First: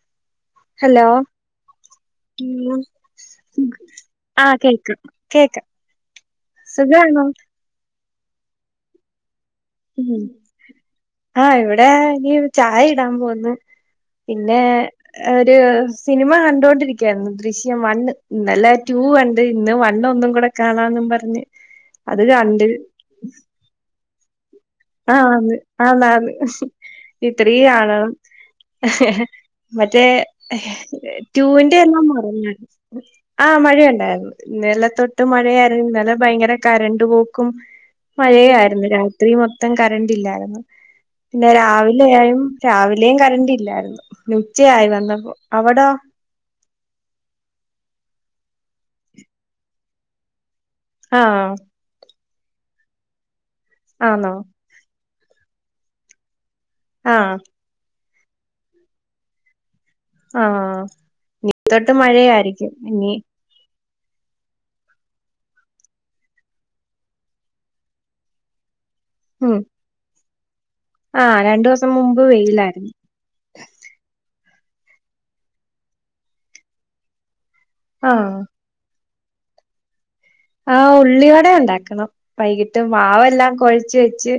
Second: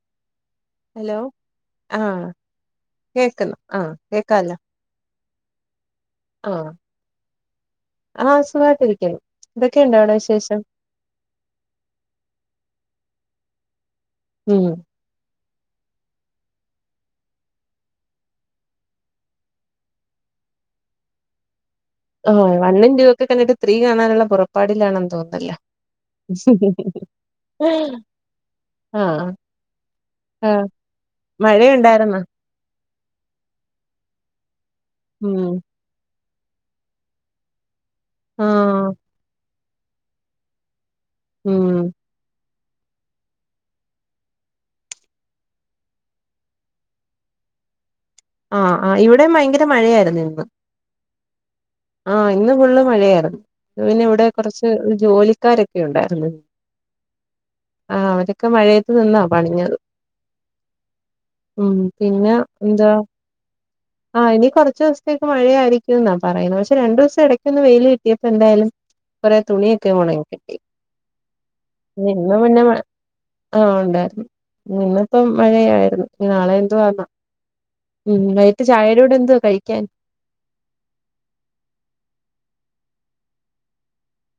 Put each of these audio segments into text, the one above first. [inaudible] Hello. ആഹ് കേക്കുന്നു ആഹ് ആ കേക്കാലോ കേക്ക. കേക്ക. ആഹ് ആ സുഖമായിട്ടിരികണ്. എന്തൊക്കെ ഉണ്ടവിടെ ഉം വിശേഷം? ആഹ് ഇവിടെ ഇനി ചായ ഇടാൻ പോവുന്നു. പിന്നെ, ഉം ഏഹ് ഒരു സിനിമ കണ്ടോണ്ടിരിക്കായിരുന്നു ദൃശ്യം വണ്ണ്. ഇന്നലെ ടു ക ണ്ട്‌. ഇന്ന് വണ്ണ് ഒന്നും കൂടെ കാണാന്നു പറഞ്ഞ്. അത് ആ കണ്ട് വണ്ണും ടു ഒക്കെ കഴിഞ്ഞിട്ട് ത്രീ കാണാനുള്ള പുറ ആന്ന് ആന്നാന്നു. ഇനി ത്രി കാണാ. ആഹ് മറ്റേ ആഹ് ടൂന്റെ എല്ലാം മഴയുണ്ടായിരുന്നോ മറന്നു ഞാൻ. ആ മഴയുണ്ടായിരുന്നു. ഇന്നലെ തൊട്ട് ഉം മഴയാ ഇന്നലെ ഭയങ്കര കറണ്ട് പോക്കും മഴയായിരുന്നു. ആഹ് രാത്രി മൊത്തം കറണ്ട്ല്ലായിരുന്നു. പിന്നെ ഉം രാവിലെ ആയും, രാവിലേം കറന്റ് ഇല്ലായിരുന്നു, ഉച്ചയായി വന്നപ്പോ. അവിടോ? ആഹ് ആ ഇവിടെയും ഭയങ്കര മഴയായിരുന്നു ഇന്ന്. ആഹ്. ആഹ് ഇന്ന് ഫുള്ള് മഴയായിരുന്നു. പിന്നെ ഇവിടെ ആന്നോ കുറച്ച് ജോലിക്കാരൊക്കെ ഉണ്ടായിരുന്നു. ആഹ്. ആ അവരൊക്കെ മഴയത്ത് നിന്നാ പണിഞ്ഞത്. ആഹ് ഉം തൊട്ട് പിന്ന മഴയായിരിക്കും എന്താ? ഇനി ആ ഇനി കുറച്ച് ദിവസത്തേക്ക് മഴയായിരിക്കും ന്നാ പറയുന്നേ. പ രണ്ടു ദിവസം ഇടയ്ക്കൊന്ന് വെയിൽ കിട്ടിയപ്പോ എന്തായാലും കുറേ ഉം തുണിയൊക്ക ഒണങ്ങി കി ആഹ് രണ്ടു ദിവസം മുമ്പ് വെയിലായിരുന്നു. ആ ഉണ്ടായിരുന്നു. ഇന്നിപ്പം മഴയായിരുന്നു. നാളെ എന്തൊ [unintelligible] ഉം ആഹ് നൈറ്റ്‌ ചായെ യുടെ എന്തവാ കഴിക്കാൻ? ആ ഉള്ളിവടെ ഉണ്ടാക്കണം. വൈകിട്ട് മാവെല്ലാം കൊഴച്ച് വെച്ച്.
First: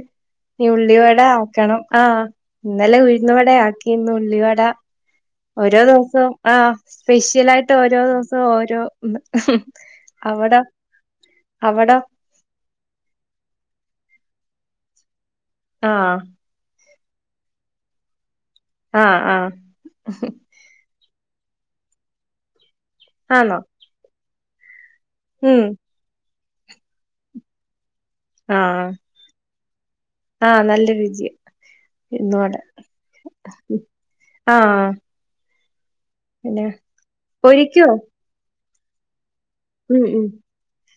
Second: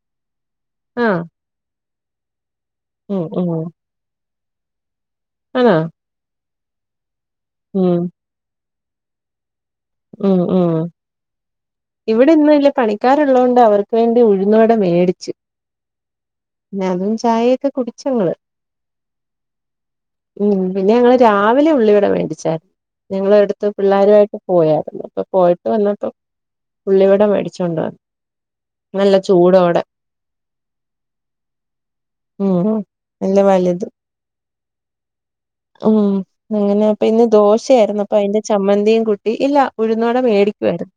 ഉള്ളിവട ആഹ് ആക്കണം. ആഹ് ഇന്നലെ ഉം ഉഴുന്ന വട ഉം ആക്കി. ഇന്ന് ഉള്ളിവട. ആണോ ഓരോ ദിവസം ആ സ്പെഷ്യൽ ആയിട്ട് ഓരോ ഉം ദിവസവും ഓരോന്ന്. ഉം അവിടോ ഉം അവിടോ ഇവ വിടെ ഇന്നല്ല പണിക്കാരുള്ളത്ണ്ട് അവർക്ക് വേണ്ടി ഉഴുന്നുവടമേടിച്ചു. ആഹ് [unintelligible] അതും ചായയൊക്കെ കുടിച്ചങ്ങള് ആ ആഹ് ഉം പിന്നെ ഞങ്ങള് രാവിലെ ഉള്ളിവിട മേണ്ടിച്ചായിരുന്നു ആന്നോ ഞങ്ങളടുത്ത പിള്ളേരുമായിട്ട് പോയായിരുന്നു. ഉം പോയിട്ട് വന്നപ്പം ഉള്ളിവടെ മേടിച്ചൊണ്ട ആഹ് നല്ല ചൂടോടെ ആ നല്ല രുചി ഇയുന്നുവട ഉം നല്ല വലുത് ആ ഉം അങ്ങനെ പ്പ ഇന്ന് പൊരിക്കുവോ ദോശയായിരുന്നു അപ്പൊ അതിന്റെ ചമ്മന്തിയും കുട്ടി ഇല്ല ഉം ഉഴുന്നോടെ ഉം മേടിക്കുയിരുന്നു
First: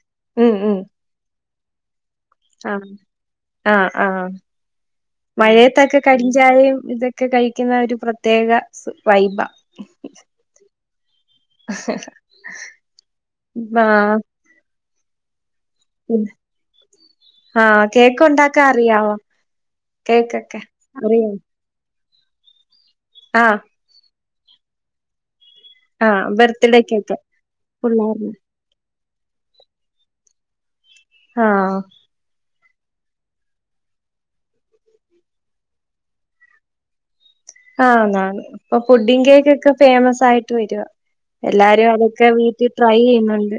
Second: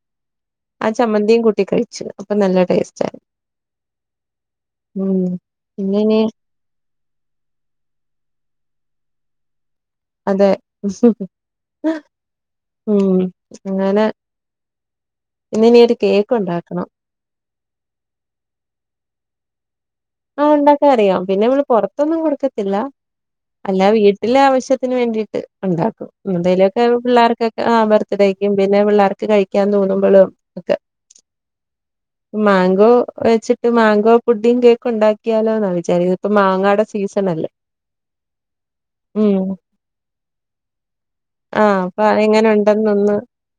ഉം ഉം ആ ചമ്മന്തിയും കൂട്ടി കഴി ചിലപ്പൊ നല്ല ആഹ് ടേസ്റ്റ് ആ ആഹ് ആഹ് മഴയത്തൊക്കെ കടിഞ്ചായയും ഇതൊ ഒക്കെ കഴിക്കുന്ന ഒരു പ്രത്യേക വൈബ അതെ മ് അങ്ങനെ ആഹ് ഇന്ന് ഇനിയൊരു കേക്ക് ഉണ്ടാക്കണം. ആ കേക്ക് ണ്ടാക്കാ അറിയാവോ? ആ കേക്കൊക്കെ ഉണ്ടാക്കാ അറിയാം അറിയോ പിന്നെ നമ്മള് പുറത്തൊന്നും കൊടുക്കത്തില്ല. ആഹ് വീട്ടിലെ ആവശ്യത്തിന് വേണ്ടിട്ട് ഉണ്ടാക്കും ആഹ് എന്തേലുമൊക്കെ ബർത്ത്ഡേക്കൊക്കെ പിള്ളേർക്കൊക്കെ ആ പിള്ളേർന് ബർത്ത്ഡേക്കും പിന്നെ പിള്ളേർക്ക് കഴിക്കാൻ തോന്നുമ്പോഴും ഒക്കെ ആഹ് മാങ്കോ വെച്ചിട്ട് മാങ്കോ പുഡി കേ ക്ക് ഉണ്ടാക്കിയാലോ ന്നാ വിചാ ഇപ്പ മാങ്ങായുടെ സീസൺ അല്ലേ? ആതാണ് ഇപ്പൊ പുഡി കേക്ക് ഒക്കെ ഫേമസ് ആയിട്ട് വര ആഹ് എല്ലാരും അപ്പൊ അതൊക്കെ എങ്ങനെ വീട്ടിൽ ട്രൈ ഉണ്ടെന്നൊന്ന് ചെയ്യുന്നുണ്ട്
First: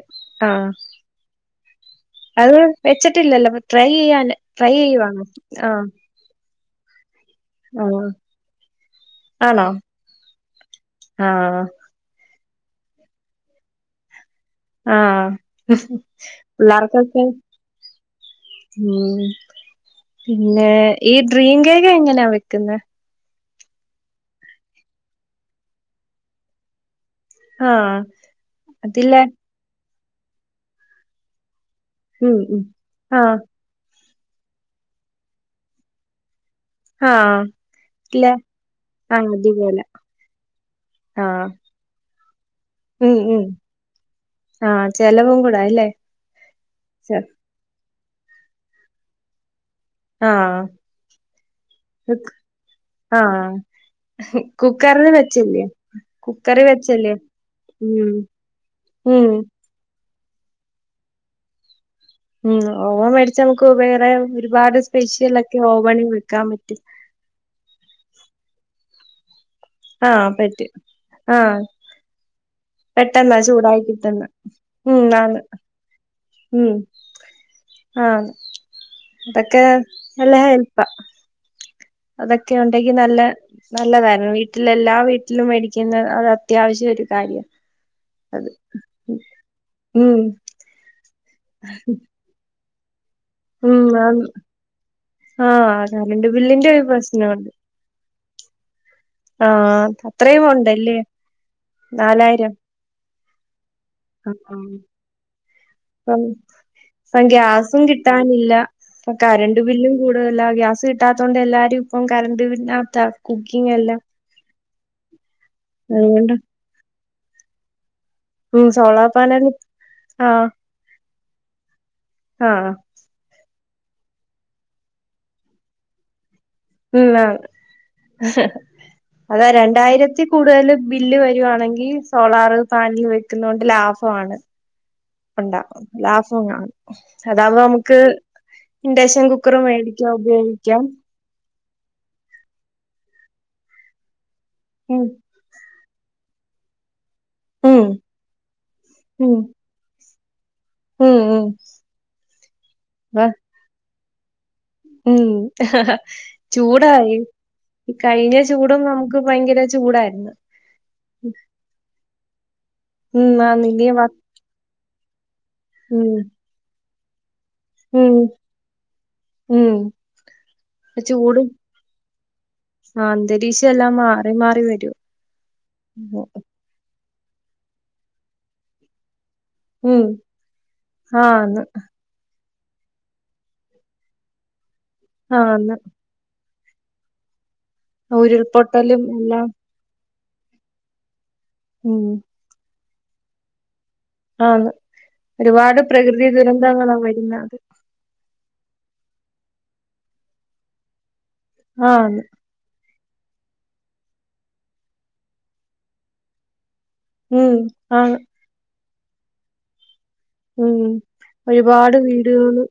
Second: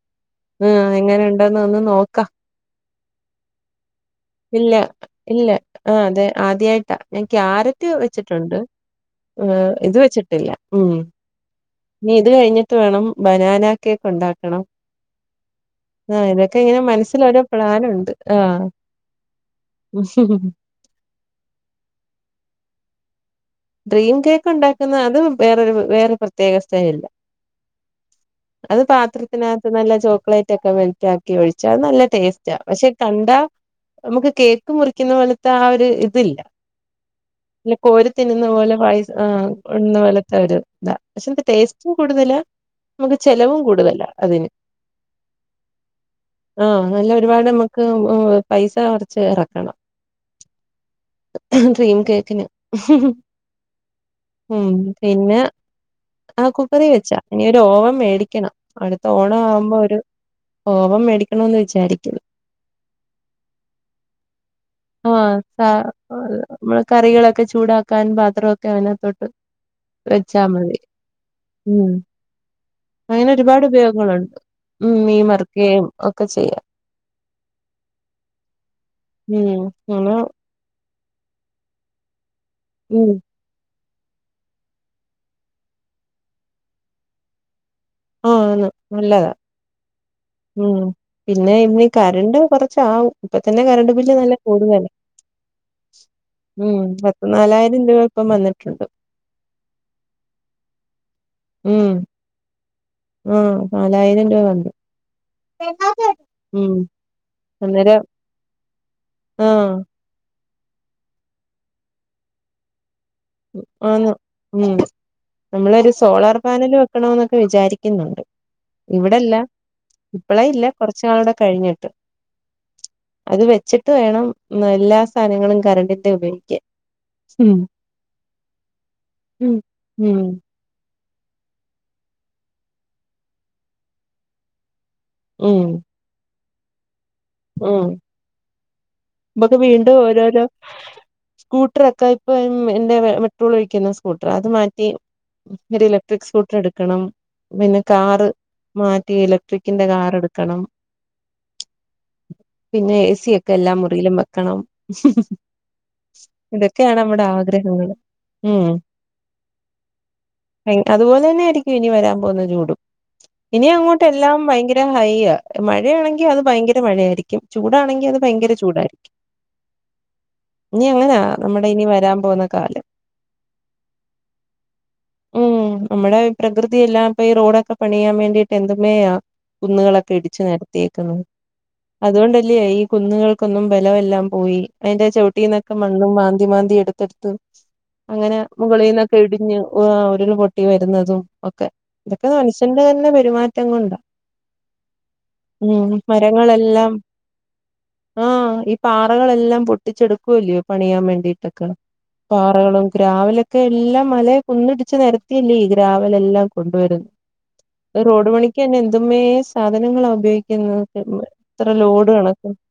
ആ ആഹ് എങ്ങനെ ഉണ്ടെന്ന് ഒന്ന് നോക്കാം അത് വെച്ചിട്ടില്ലല്ലോ ട്രൈ ചെയ്യാന് ട്രൈ ചെയ്യുവാണ് ആ ആ അതെ ആദ്യായിട്ടാ ഞാൻ ക്യാരറ്റ് ആഹ് വെച്ചിട്ടുണ്ട് ആ ആണോ ഇത് വെച്ചിട്ടില്ല ഉം ആഹ് നീ ഇത് കഴിഞ്ഞിട്ട് വേണം ബനാന കേക്ക് ഉണ്ടാക്കണം ആഹ ആഹ് ഇതൊക്കെ ഇങ്ങനെ മനസ്സിൽ പിള്ളാർക്കൊക്കെ ഓരോ പ്ലാനുണ്ട് ആഹ് ഉം പിന്നെ ഈ ഡ്രീം കേക്ക് എങ്ങനെയാ വെക്കുന്നത് ഡ്രീം കേക്ക് ഉണ്ടാക്കുന്ന അത് വേറൊരു വേറെ പ്രത്യേക സ്റ്റയിലില ആഹ് അത് അതില്ലേ പാത്രത്തിനകത്ത് നല്ല ചോക്ലേറ്റ് ഒക്കെ വെളതാക്കി ഒഴിച്ചു അത് നല്ല ഉം ടേസ്റ്റാ ഉം പക്ഷെ ആഹ് കണ്ടാ നമുക്ക് കേക്ക് മുറിക്കുന്ന പോലത്തെ ആ ഒരു ഇതില്ല ആഹ അല്ല കോരി തിന്നുന്ന പോലെ പായ ഇുന്ന പോലത്തെ ഒരു ഇതാ പക്ഷെ എ ആഹ് ടേസ്റ്റും കൂടുതലാ ഉം നമുക്ക് ഉം ചെലവും കൂടുതല്ല അതിന് ആഹ് ചെലവും കൂടാ അല്ലേ ആഹ നല്ല ഒരുപാട് നമക്ക് പൈസ കുറച്ച് ഇറക്കണം ആഹ് ഡ്രീം കേക്കിന് ആഹ ഉം പിന്നെ ആ കുക്കറിൽ കുക്കറി വെച്ചല്ലേ വെച്ചാ ഇനി ഒരു ഓവൺ ഉം മേടിക്കണം അടുത്ത ഉം ഓണം ആവുമ്പോ ഒരു ഓവൺ മേടിക്കണന്ന് വിചാരിക്കൂ ഉം ഓവൺ മേടിച്ച നമുക്ക് വേറെ ഒരുപാട് സ്പെഷ്യലൊക്കെ ഓവനിൽ വെക്കാൻ പറ്റും [unintelligible] കറികളൊക്കെ ചൂടാക്കാൻ പാത്രമൊക്കെ അനകത്തോട്ട് ആഹ് വച്ചാൽ പറ്റും മതി ആഹ് ഉം അങ്ങനെ പെട്ടെന്നാ ഒരുപാട് ചൂടായി കിട്ടുന്നെ ഉപയോഗങ്ങളുണ്ട് ഉ ഉം മീ ആണ് വറക്കുകയും ഒക്കെ ചെയ്യ ആഹ അതക്കെ അങ്ങനെ എല്ല എൽപ്പ അതൊക്കെ ഉണ്ടെങ്കി ഉം നല്ല നല്ലതായിരുന്നു വീട്ടിൽ എല്ലാ വീട്ടിലും മേടിക്കുന്നത് അത് അത്യാവശ്യം ഒരു കാര്യം ആഹ നല്ലതാ ഉം ഉം പിന്നെ ഇനി കരണ്ട് കൊറച്ച് പ ഇപ്പ തന്നെ ഉം കറണ്ട് ബില്ല് ആന്ന് നല്ല കൂടല്ലേ ആഹ് കറണ്ട് ബില്ലിന്റെ ഒരു പത്തു പ്രശ്നമുണ്ട് നാലായിരം ുകൾൊപ്പം വന്നട്ടണ്ട് ആഹ് അത്രയും ഉണ്ടല്ലേ ഉം നാലായിരം ആഹ് നാലായിരം രൂപ വന്നു ആഹ് ഉം ആഹ് ഗ്യാസും അന്നേരം കിട്ടാനില്ല കറണ്ട് ആഹ് ബില്ലും കൂടുതല ഗ്യാസ് കിട്ടാത്ത കൊണ്ട് എല്ലാരും ഇപ്പം കറണ്ട് പിന്നത്ത കുക്കിങ് എല്ലാം ആന്ന് ഉം നമ്മളൊരു അതുകൊണ്ട് സോളാർ പാനല് വെക്കണന്നൊക്കെ വിചാരിക്കുന്നുണ്ട് ഉം സോളാർ ഇവിടെല്ല പാനൽ ഇപ്പളേ ആഹ് ഇല്ല കുറച്ചു നാളോടെ കഴിഞ്ഞിട്ട് ആഹ് അത് വെച്ചിട്ട് വേണം എല്ലാ സാധനങ്ങളും കറണ്ടിന്റെ ഉപയോഗിക്കൻ ഉം അതാ ഉം ഉം രണ്ടായിരത്തി കൂടുതൽ ബില്ല് വരുവാണെങ്കിൽ സോളാർ പാനൽ വെക്കുന്നൊണ്ട് ലാഭമാണ് ഉം ഉണ്ടാവും ലാഭം കാണും അതാവ ഉം നമുക്ക് ഇണ്ടക്ഷൻ കുക്കറ മേടിക്കാം ഉപയോഗിക്കാം സ്കൂട്ടർ ഒക്കെ ഇപ്പൊ എന്റെ മെട്രോള ഒഴിക്കുന്ന സ്കൂട്ടർ അത് മാറ്റി ഉം ഒരു ഇലക്ട്രിക് സ്കൂട്ടർ എടുക്കണം ഉം പിന്നെ കാർ മാറ്റി ഉം ഇലക്ട്രിക് ിന്റെ കാറെ എടുക്കണം [unintelligible] പിന്നെ എ വ സിയക്കെ എല്ലാ മുറിയിലും വെക്കണം ഉം ഇതൊക്കെയാണ് ചൂടായി നമ്മുടെ ആഗ്രഹങ്ങൾ ഈ കഴിഞ്ഞ ഉം ചൂടും നമുക്ക് ഭയങ്കര ചൂടായിരുന്നു അതുപോലെ തന്നെ ആയിരിക്കും ഇനി വരാൻ പോകുന്ന ചൂടും ഉം ആന്ന് ഇനി വ അങ്ങോട്ട എല്ലാം ഭയങ്കര ഹൈ ഉം മഴയാണെങ്കിൽ അത് ഭയങ്കര മഴയായിരിക്കും ചൂടാണെങ്കിൽ ഉം അത് ഭയങ്കര ചൂടായിരിക്കും ഉം ഇനി അങ്ങനാ ചൂടും നമ്മുടെ ഇനി വരാൻ പോവുന്ന കാലം അന്തരീക്ഷം എല്ലാം മാറി മാറി വരും ഉം നമ്മുടെ പ്രകൃതി ല്ലാം ഈ റോഡൊക്കെ പണിയാൻ വേണ്ടിട്ട് എന്തുമേയ ഉം കുന്നുകളൊക്കെ ഇടിച്ച് നടത്തിേക്കുന്നത് ആന്ന് അതുകൊണ്ടല്ലേ ഈ കുന്നുകൾക്കൊന്നും ബലമെല്ലാം പോയി അതിന്റെ ചോട്ടീന്നൊക്കെ ആന്ന്. മണ്ണും മാന്തി മാന്തി എടുത്തെടുത്ത് അങ്ങനെ ഉരുൾപൊട്ടലും മുകളിൽന്നൊക്കെ എല്ലാം ഇടിഞ്ഞു ഉരുള് പൊട്ടി വരുന്നതും ഒക്കെ ഉം. ഇതൊക്കെ മനുഷ്യന്റെ തന്നെ പെരുമാറ്റം കൊണ്ടാ ആന്ന് ഒരുപാട് ഉം പ്രകൃതി മരങ്ങളെല്ലാം ദുരന്തങ്ങളാ വരുന്നത്. ആഹ് ഈ പാറകളെല്ലാം പൊട്ടിച്ചെടുക്കൂകയല്ലയോ പണിയാൻ വേണ്ടിട്ടൊക്കെ ആന്ന്. കറകളും ഗ്രാവിലൊക്കെ എല്ലാം മലെ കുന്നിടിച്ച് നിരത്തിയല്ലേ ഈ ഗ്രാവലെല്ലാം കൊണ്ടുവരന്ന് ഉം. ആണ്. റോഡ് പണിക്ക്ന്നെ എന്ത്മേ സാധനങ്ങള ഉപയോഗിക്ക ഉം ഒരുപാട് വീടുകള്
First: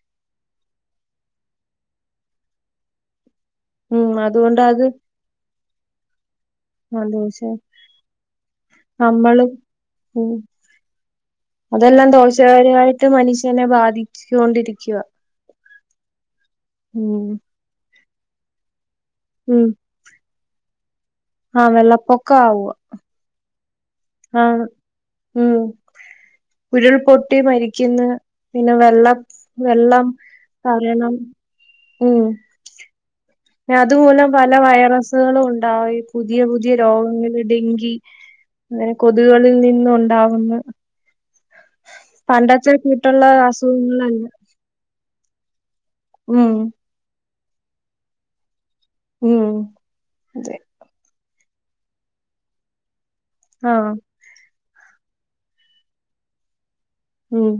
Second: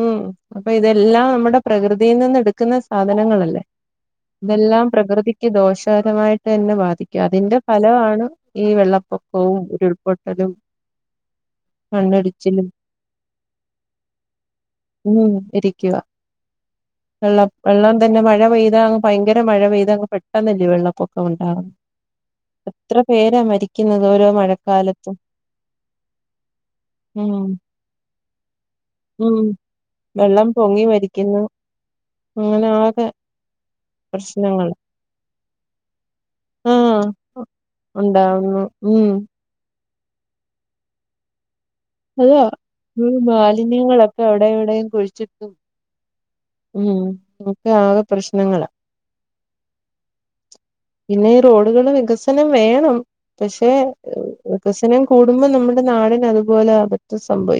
ഉം അപ്പൊ ഇതെല്ലാം നമ്മുടെ പ്രകൃതിയിൽ നിന്ന് എടുക്കുന്ന സാധനങ്ങളല്ലേ ഉം. അതുകൊണ്ട് ഇതെല്ലാം അത് പ്രകൃതിക്ക് ദോഷകരമായിട്ട് തന്നെ ആ ബാധിക്ക ദോഷ അതിന്റെ ഫലമാണ് ഈ നമ്മളും വെള്ളപ്പൊക്കവും ഉം. ഉരുൾപൊട്ടലും അതെല്ലാം മണ്ണിടിച്ചിലും ദോഷകരമായിട്ട് മനുഷ്യനെ ബാധിച്ചുണ്ടിരിക്കുക ഉം ഇരിക്കുക ഉം. വെള്ളം വെള്ളം തന്നെ മഴ പെയ്താ അങ്ങ് ഭയങ്കര മഴ പെയ്താ അങ്ങ് പെട്ടെന്നല്ലേ വെള്ളപ്പൊക്ക ആഹ് വെള്ളപ്പൊക്കാവ എത്ര പേരാ മരിക്കുന്നത് ഓരോ മഴക്കാലത്തും ഉം ഉരുൾപൊട്ടി ഉം മരിക്കുന്നു പിന്നെ വെള്ളം ഉം വെള്ളം പൊങ്ങി കാരണം മരിക്കുന്നു ഉം അങ്ങനെ ആകെ അതുമൂലം പല പ്രശ്നങ്ങൾ വൈറസുകളും ഉണ്ടായി പുതിയ പുതിയ ആഹ് രോഗങ്ങൾ ഡെങ്കി ഉണ്ടാവുന്നു അങ്ങനെ ഉം കൊതുകളിൽ നിന്ന് ഉണ്ടാവുന്ന് അതോ ഇ കൂട്ടുള്ള മാലിന്യങ്ങളൊക്കെ അസുഖങ്ങളല്ല അവിടെ ഇവിടെയും കുഴിച്ചിട്ടും ഉം ഉം ഒക്കെ ആകെ പ്രശ്നങ്ങളാ ഉം അതെ പിന്നെ ഈ റോഡുകള് വികസനം വേണം പക്ഷെ ആഹ് വികസനം കൂടുമ്പോൾ നമ്മുടെ നാടിന് അതുപോലെ അവ്ൻത് ഉം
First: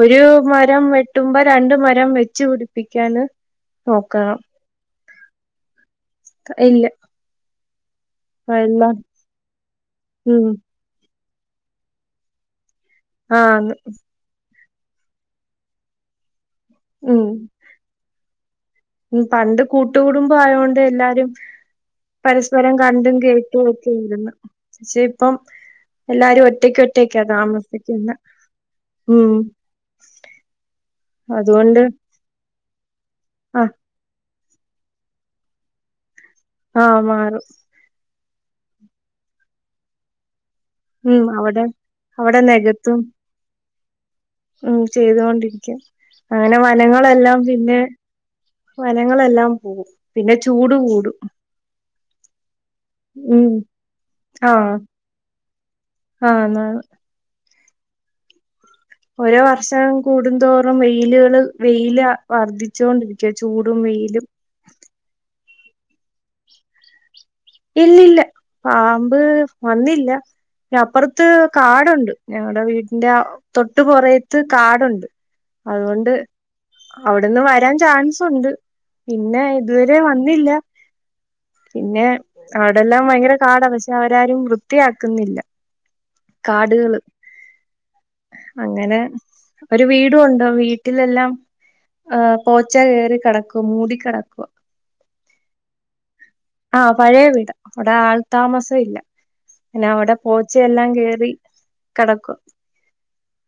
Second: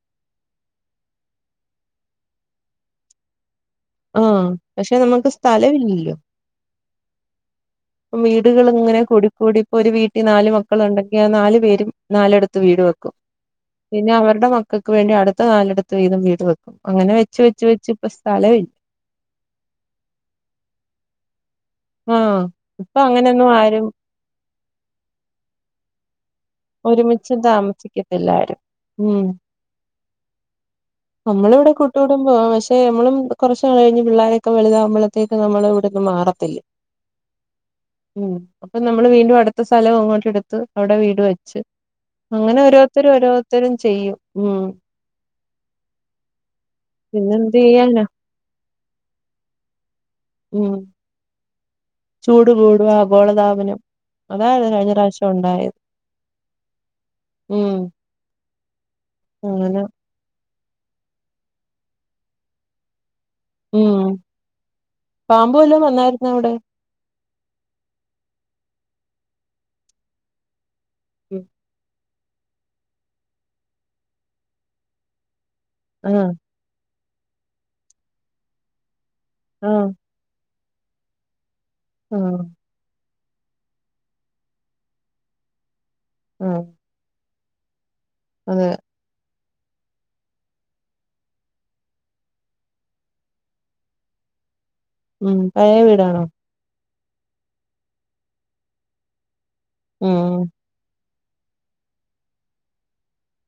ഒരു മരം വെട്ടുമ്പോ രണ്ട് മരം വെച്ച് പിടിപ്പിക്കാന് നോക്കണം ആഹ് പക്ഷെ നമുക്ക് സ്ഥലമില്ലല്ലോ ഇല്ല വീടുകൾ എല്ലാം ഇങ്ങനെ കൂടിക്കൂടി ഇപ്പൊ ഒരു വീട്ടിൽ ഉം നാല് മക്കൾ മക്കള് ഉണ്ടെങ്കിൽ ആ നാലു പേരും നാലടുത്ത് വീട് വെക്കും ആന്ന് പിന്നെ അവരുടെ മക്കൾ ക്ക് വേണ്ടി അടുത്ത് നാലടുത്ത് വീതംവീട് വെക്കും അങ്ങനെ ഉം വെച്ച് വെച്ച് വെച്ച് ഇപ്പം സ്ഥലം ഇല്ല ഉം പണ്ട് കൂട്ടുകടുംബ ആയൊണ്ട് എല്ലാരും ആഹ് പരസ്പരം ഇപ്പൊ കണ്ടും അങ്ങനെയൊന്നും കേട്ടും ആരും ഒക്കെയിരുന്നു പക്ഷെ ഇപ്പം എല്ലാരും ഒ റ്റക്ക് ഒറ്റക്ക് ഒരുമിച്ച് താമസിക്കുന്നെ താമസിക്കത്തില്ല ആരും ഉം നമ്മള് ഇവിടെ അതുകൊണ്ട് കൂട്ടു കുടുമ്പോ പക്ഷെ നമ്മളും കുറച് ആ നാൾ കഴിഞ്ഞ് പിള്ളാരക്കെ വലുതാവുമ്പോഴത്തേക്ക് നമ്മള് ഇവിടന്ന് മാറത്തിലെ ആഹ് മാറും ഉം അപ്പൊ നമ്മള് വീണ്ടും അടുത്ത സ്ഥലം അങ്ങോട്ട് എടുത്ത് അവിടെ വീട് ഉം വെ ച്ച് അവിടെ അവിടെ അങ്ങനെ നികത്തും ഓരോരുത്തരും ഓരോരുത്തരും ചെയ്യും ഉം ചെയ്തുകൊണ്ടിരിക്കും അങ്ങനെ വനങ്ങളെല്ലാം പിന്നെന്ത് പിന്നെ ചെയ്യാനാ വനങ്ങളെല്ലാം പോകും പിന്നെ ഉം ചൂട് കൂടും ചൂട് കൂടും ഉം ആഗോളതാപനം അതാണ് ആഹ് കഴിഞ്ഞ പ്രാവശ്യം ഉണ്ടായെ ആന്ന് ഉം ഓരോ അങ്ങനെ വർഷം കൂടുന്തോറും വെയിലുകള് വെയില് വർധിച്ചോണ്ടിരിക്കും ചൂടും ഉം വെയിലും പാമ്പ് വല്ലോം വന്നായിരുന്നവിടെ ഇല്ലല്ല പാമ്പ് വന്നില്ല അപ്പുറത്ത് ഉം കാടുണ്ട് ഞങ്ങളടെ വീട്ടിന്റെ ആ തൊട്ട് പൊറയത്ത് കാടുണ്ട് അതുകൊണ്ട് ആഹ് അവിടെന്ന് വരാൻ ചാൻസുണ്ട് പിന്നെ ആഹ് ഇതുവരെ വന്നില്ല പിന്നെ ആഹ് അവിടെല്ലാം ഭയങ്കര കാടാ പക്ഷെ അവരാരും വൃത്തിയാക്കുന്നില്ല ആഹ് കാടുകള് അതെ അങ്ങനെ ഒരു വീടുണ്ട് വീട്ടിലെല്ലാം ഹ പോച്ച കെറി കിടക്കും മൂടി കെടക്ക ഉം പഴയ വീടാണോ ആഹ് പഴേ വീടാ അവിടെ ആൾ താമസം ഇല്ല പിന്നെ അവിടെ ഉം പോച്ചെല്ലാം കേറി കെടക്ക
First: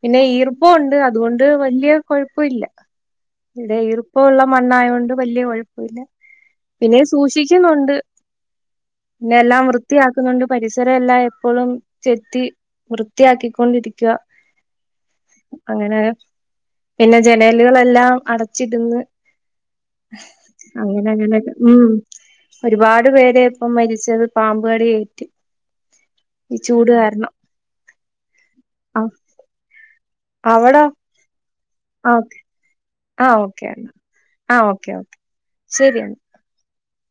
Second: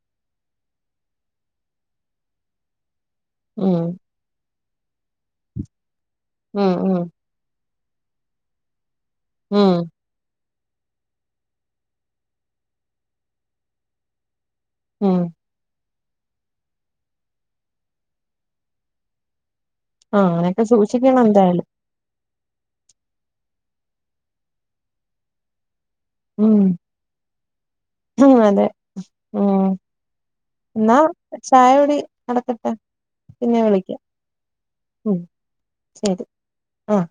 പിന്നെ ഈർപ്പം ഉണ്ട് അതുകൊണ്ട് വലിയ കുഴപ്പല്ല ഇടെ ഉം ഈർപ്പ പ്പൊള്ള മണ്ണായൊണ്ട് വലിയ കുഴപ്പൊല്ല ഉം പിന്നെ ഉം സൂക്ഷിക്കുന്നുണ്ട് പിന്നെല്ലാം ഉം വൃത്തിയാ ന്നുണ്ട് പരിസരല്ലാം എപ്പോഴും ചെത്തി വൃത്തിയാക്കിക്കൊണ്ടിരിക്ക ഉം അങ്ങനെ പിന്നെ ജനലുകളെല്ലാം അടച്ചിരടുന്ന് ആഹ് അങ്ങനൊക്കെ അങ്ങനെ സൂക്ഷിക്കണം അങ്ങനക്കെ എന്തായാലും ഉം ഒരുപാട് പേരെ ഇപ്പം മരിച്ചത് പാമ്പു കടിയേറ്റ് ഉം ഈ ചൂട് ഉം അതെ അ ന്നാ ചായകുടി ആ നടക്കട്ടെ പിന്നെ വിളിക്കാം ആഹ് ഓക്കെ ഓക്കെ ഉം ശരിന്നാ ശരി ആഹ്